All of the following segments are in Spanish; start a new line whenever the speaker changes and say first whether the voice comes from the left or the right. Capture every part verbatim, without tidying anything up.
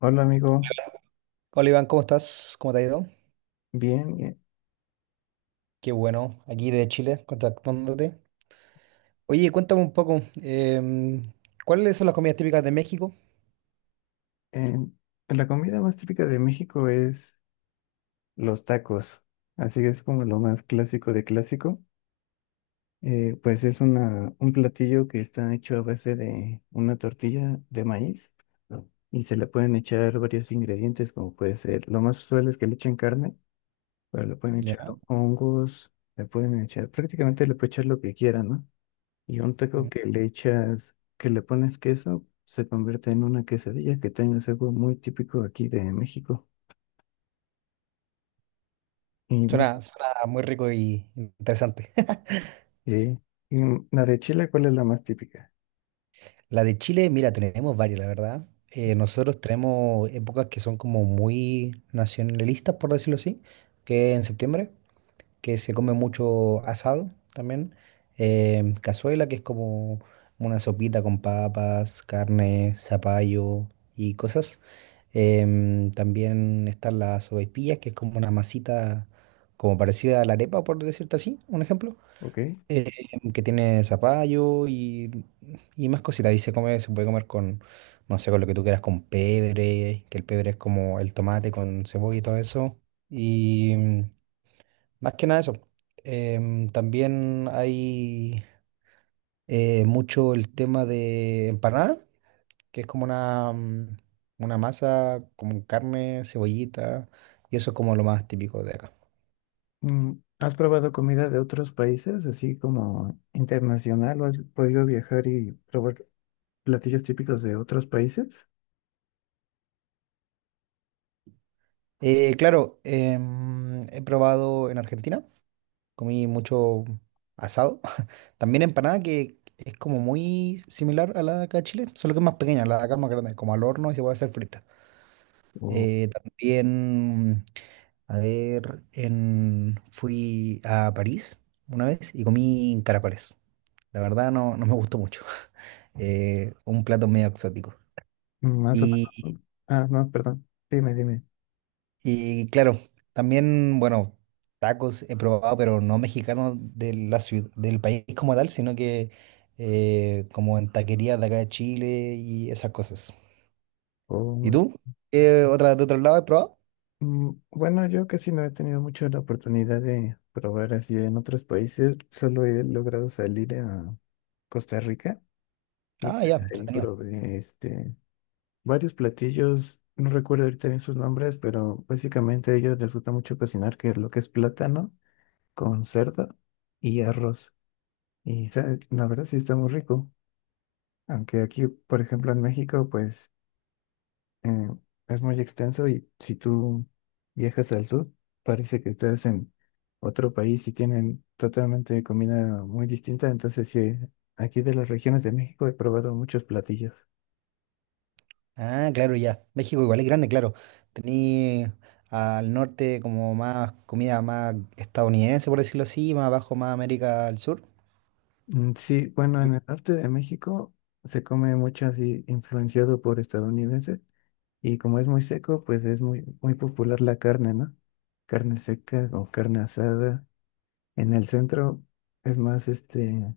left: Hola amigo,
right: Hola Iván, ¿cómo estás? ¿Cómo te ha ido?
left: bien. eh,
right: Qué bueno, aquí de Chile, contactándote. Oye, cuéntame un poco, em, ¿cuáles son las comidas típicas de México?
left: em, la comida más típica de México es los tacos, así que es como lo más clásico de clásico. Eh, pues es una, un platillo que está hecho a base de una tortilla de maíz y se le pueden echar varios ingredientes, como puede ser, lo más usual es que le echen carne, pero le pueden echar
right: Ya.
left: hongos, le pueden echar, prácticamente le pueden echar lo que quieran, ¿no? Y un
right: Mm.
left: taco que le echas, que le pones queso, se convierte en una quesadilla, que también es algo muy típico aquí de México. Y, ma-
right: Suena, suena muy rico y interesante.
left: eh, y mm, la de Chile, ¿cuál es la más típica?
right: La de Chile, mira, tenemos varias, la verdad. Eh, nosotros tenemos épocas que son como muy nacionalistas, por decirlo así, que en septiembre, que se come mucho asado también. Eh, cazuela, que es como una sopita con papas, carne, zapallo y cosas. Em, también están las sopaipillas, que es como una masita como parecida a la arepa, por decirte así, un ejemplo.
left: ¿Ok?
right: Em, que tiene zapallo y, y más cositas. Y se come, se puede comer con, no sé, con lo que tú quieras, con pebre, que el pebre es como el tomate con cebolla y todo eso. Y más que nada eso. Em, también hay eh, mucho el tema de empanada, que es como una, mm, una masa con carne, cebollita, y eso es como lo más típico de acá.
left: Mm, ¿has probado comida de otros países, así como internacional, o has podido viajar y probar platillos típicos de otros países?
right: Eh, claro, em, he probado en Argentina, comí mucho asado. También empanada que es como muy similar a la de acá de Chile, solo que es más pequeña, la de acá es más grande, como al horno y se puede hacer frita.
left: O
right: Eh, también A ver, en- fui a París una vez y comí caracoles. La verdad no, no me gustó mucho. Eh, un plato medio exótico.
left: mm, más o menos,
right: Y,
left: ¿no? Ah, no, perdón. Dime, dime.
right: y claro, también, bueno, tacos he probado, pero no mexicanos de la ciudad, del país como tal, sino que eh, como en taquerías de acá de Chile y esas cosas. ¿Y tú? ¿Qué otra, de otro lado he probado?
left: Mm, bueno, yo casi no he tenido mucho la oportunidad de probar así en otros países. Solo he logrado salir a Costa Rica y
right: Ah,
left: pues,
right: ya,
left: ahí
right: entretenido.
left: probé este, varios platillos. No recuerdo ahorita bien sus nombres, pero básicamente a ellos les gusta mucho cocinar, que es lo que es plátano con cerdo y arroz. Y sa- la verdad sí está muy rico. Aunque aquí, por ejemplo, en México, pues eh, es muy extenso y si tú viajas al sur, parece que estás en otro país y tienen totalmente comida muy distinta. Entonces, sí, aquí de las regiones de México he probado muchos platillos.
right: Ah, claro, ya. México igual es grande, claro. Tení al norte como más comida más estadounidense, por decirlo así, más abajo más América del Sur.
left: Mm, sí, bueno, en el norte de México se come mucho así influenciado por estadounidenses y como es muy seco, pues es muy, muy popular la carne, ¿no? Carne seca o carne asada. En el centro es más este...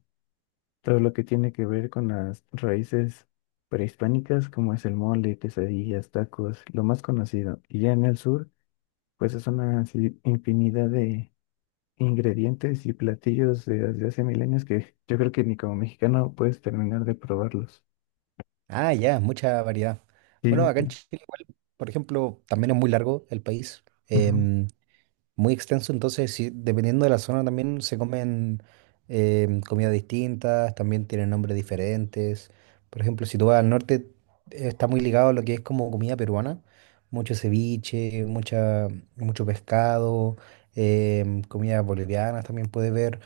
left: todo lo que tiene que ver con las raíces prehispánicas, como es el mole, quesadillas, tacos, lo más conocido. Y ya en el sur, pues es una así infinidad de ingredientes y platillos de- desde hace milenios que yo creo que ni como mexicano puedes terminar de probarlos.
right: Ah, ya, mucha variedad.
left: Sí,
right: Bueno,
left: ok.
right: acá en Chile igual, por ejemplo, también es muy largo el país.
left: Ujú,
right: Em, muy extenso, entonces sí, dependiendo de la zona también se comen em, comidas distintas, también tienen nombres diferentes. Por ejemplo, si tú vas al norte, eh, está muy ligado a lo que es como comida peruana, mucho ceviche, mucha, mucho pescado, em, comidas bolivianas también puede ver.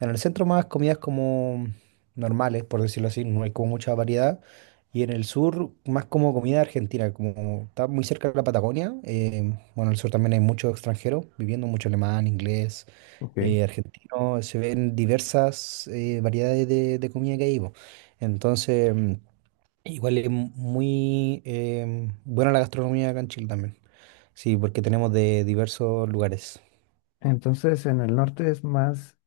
right: En el centro más comidas como normales, por decirlo así, no hay como mucha variedad. Y en el sur más como comida argentina, como está muy cerca de la Patagonia. Eh, bueno, en el sur también hay muchos extranjeros viviendo, mucho alemán, inglés,
left: ok.
right: eh, argentino. Se ven diversas eh, variedades de, de comida que hay. Po. Entonces, mm, igual es muy eh, buena la gastronomía acá en Chile también. Sí, porque tenemos de diversos lugares.
left: Entonces, en el norte es más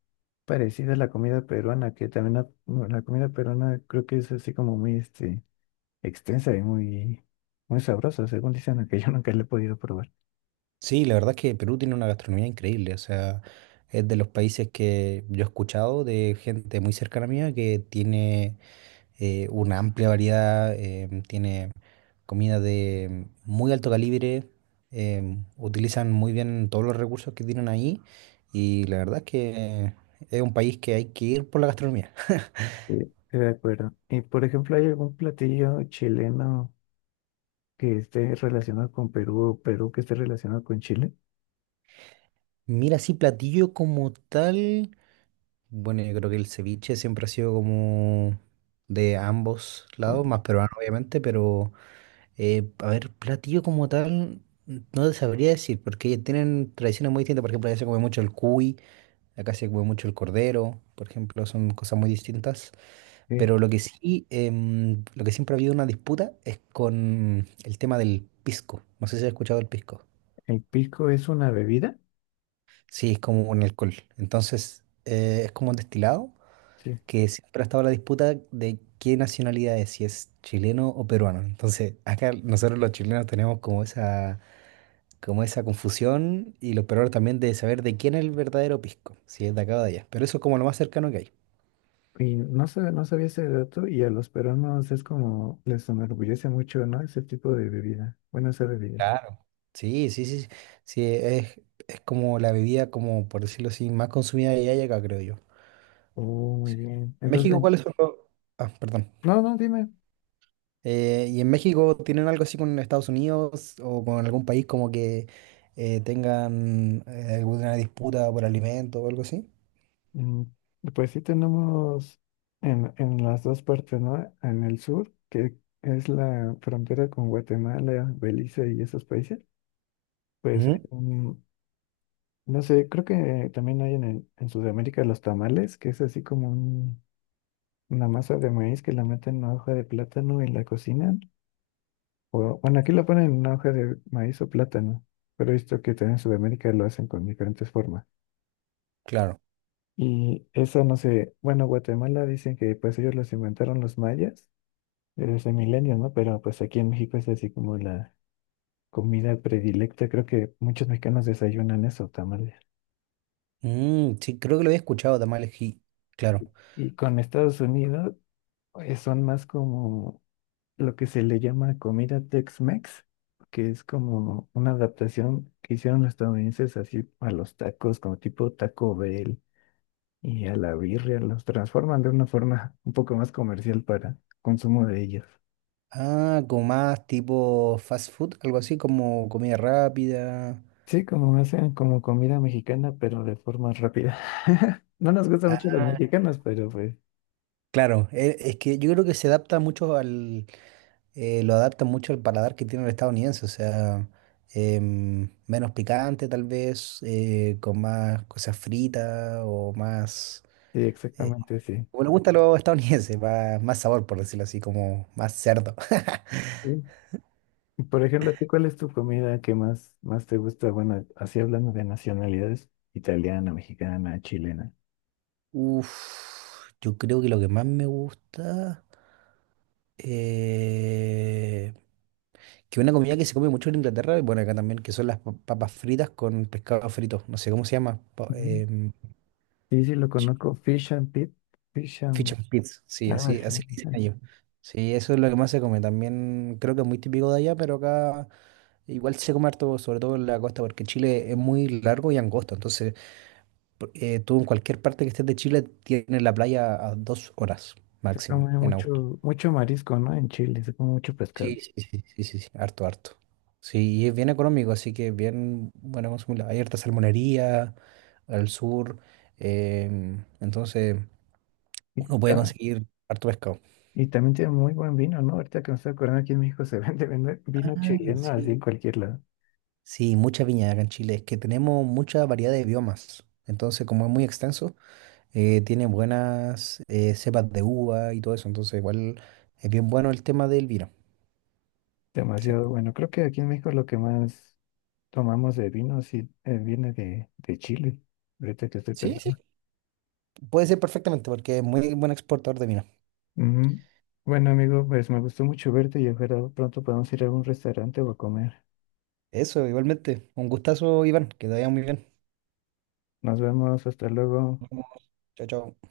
left: parecida a la comida peruana, que también la, la comida peruana creo que es así como muy, este, extensa y muy, muy sabrosa, según dicen, aunque yo nunca la he podido probar.
right: Sí, la verdad es que Perú tiene una gastronomía increíble, o sea, es de los países que yo he escuchado de gente muy cercana a mía que tiene eh, una amplia variedad, em, tiene comida de muy alto calibre, em, utilizan muy bien todos los recursos que tienen ahí y la verdad es que es un país que hay que ir por la gastronomía.
left: Sí. De acuerdo. Y por ejemplo, ¿hay algún platillo chileno que esté relacionado con Perú o Perú que esté relacionado con Chile?
right: Mira, sí, platillo como tal, bueno, yo creo que el ceviche siempre ha sido como de ambos lados, más peruano obviamente, pero… Eh, a ver, platillo como tal, no te sabría decir, porque tienen tradiciones muy distintas. Por ejemplo, allá se come mucho el cuy, acá se come mucho el cordero, por ejemplo, son cosas muy distintas.
left: Sí.
right: Pero lo que sí, em, lo que siempre ha habido una disputa es con el tema del pisco. No sé si has escuchado el pisco.
left: El pisco es una bebida.
right: Sí, es como un alcohol. Entonces, eh, es como un destilado
left: Sí.
right: que siempre ha estado la disputa de qué nacionalidad es, si es chileno o peruano. Entonces, acá nosotros los chilenos tenemos como esa como esa confusión y lo peor también de saber de quién es el verdadero pisco, si es de acá o de allá. Pero eso es como lo más cercano que hay.
left: Y no sabía no sabía ese dato y a los peruanos es como les enorgullece mucho, ¿no? Ese tipo de bebida. Bueno, esa bebida.
right: Claro. Sí, sí, sí, sí, es, es como la bebida, como por decirlo así, más consumida de allá y acá, creo yo.
left: Oh, muy
right: Sí.
left: bien.
right: ¿En
left: Entonces,
right: México
left: ven.
right: cuáles son los…? Ah, perdón.
left: No, no, dime.
right: Eh, ¿y en México tienen algo así con Estados Unidos o con algún país como que eh, tengan eh, alguna disputa por alimento o algo así?
left: Mm, pues sí tenemos en, en las dos partes, ¿no? En el sur, que es la frontera con Guatemala, Belice y esos países, pues hay
right: Ujú.
left: un- no sé, creo que también hay en, el- en Sudamérica los tamales, que es así como un- una masa de maíz que la meten en una hoja de plátano y la cocinan. O, bueno, aquí la ponen en una hoja de maíz o plátano, pero he visto que también en Sudamérica lo hacen con diferentes formas.
right: Claro.
left: Y eso no sé, bueno, Guatemala dicen que pues ellos los inventaron los mayas eres de milenios, ¿no? Pero pues aquí en México es así como la comida predilecta. Creo que muchos mexicanos desayunan eso, tamales.
right: Mm, sí, creo que lo había escuchado, tamales, sí, claro.
left: Y con Estados Unidos eh, son más como lo que se le llama comida Tex-Mex, que es como una adaptación que hicieron los estadounidenses así a los tacos, como tipo Taco Bell y a la birria. Los transforman de una forma un poco más comercial para consumo de ellos.
right: Ah, como más tipo fast food, algo así como comida rápida.
left: Sí, como hacen como comida mexicana, pero de forma rápida. No nos gustan mucho los
right: Ah,
left: mexicanos, pero pues
right: claro, e- es que yo creo que se adapta mucho al, eh, lo adapta mucho al paladar que tiene el estadounidense, o sea, em, menos picante tal vez, eh, con más cosas fritas o más,
left: sí,
right: eh,
left: exactamente sí.
right: como le gusta a los estadounidenses, más, más sabor por decirlo así, como más cerdo.
left: Sí. Y por ejemplo, ¿a ti cuál es tu comida que más, más te gusta? Bueno, así hablando de nacionalidades, italiana, mexicana, chilena.
right: Uf, yo creo que lo que más me gusta… eh, que una comida que se come mucho en Inglaterra, y bueno, acá también, que son las pa- papas fritas con pescado frito, no sé cómo se llama, pa-
left: Ujú.
right: em,
left: Sí, sí, lo
right: Ch-
left: conozco, fish and pit, fish
right: fish
left: and...
right: and chips, sí,
left: algo
right: así,
left: así.
right: así le dicen
left: Ajá.
right: ellos. Sí, eso es lo que más se come, también creo que es muy típico de allá, pero acá igual se come harto, sobre todo en la costa, porque Chile es muy largo y angosto, entonces por- eh, tú en cualquier parte que estés de Chile tienes la playa a dos horas
left: Se
right: máximo
left: come
right: en auto.
left: mucho, mucho marisco, ¿no? En Chile, se come mucho pescado.
right: Sí, sí, sí, sí, sí, sí, harto, harto. Sí, y es bien económico, así que bien bueno consumirla. Hay harta salmonería al sur, em, entonces
left: Sí.
right: uno puede conseguir harto pescado.
left: Y también tiene muy buen vino, ¿no? Ahorita que me estoy acordando, aquí en México se vende, vende vino
right: Ah,
left: chileno así
right: sí.
left: en cualquier lado.
right: Sí, mucha viña acá en Chile. Es que tenemos mucha variedad de biomas. Entonces, como es muy extenso, eh, tiene buenas eh, cepas de uva y todo eso. Entonces, igual es bien bueno el tema del vino. Sí.
left: Demasiado bueno. Creo que aquí en México lo que más tomamos de vino sí eh, viene de, de Chile. Ahorita que estoy
right: Sí, sí.
left: pensando.
right: Puede ser perfectamente porque es muy buen exportador de vino.
left: Ujú. Bueno, amigo, pues me gustó mucho verte y ojalá pronto podamos ir a algún restaurante o a comer.
right: Eso, igualmente. Un gustazo, Iván. Que te vaya muy bien.
left: Nos vemos, hasta luego.
right: Nos vemos. Chao, chao.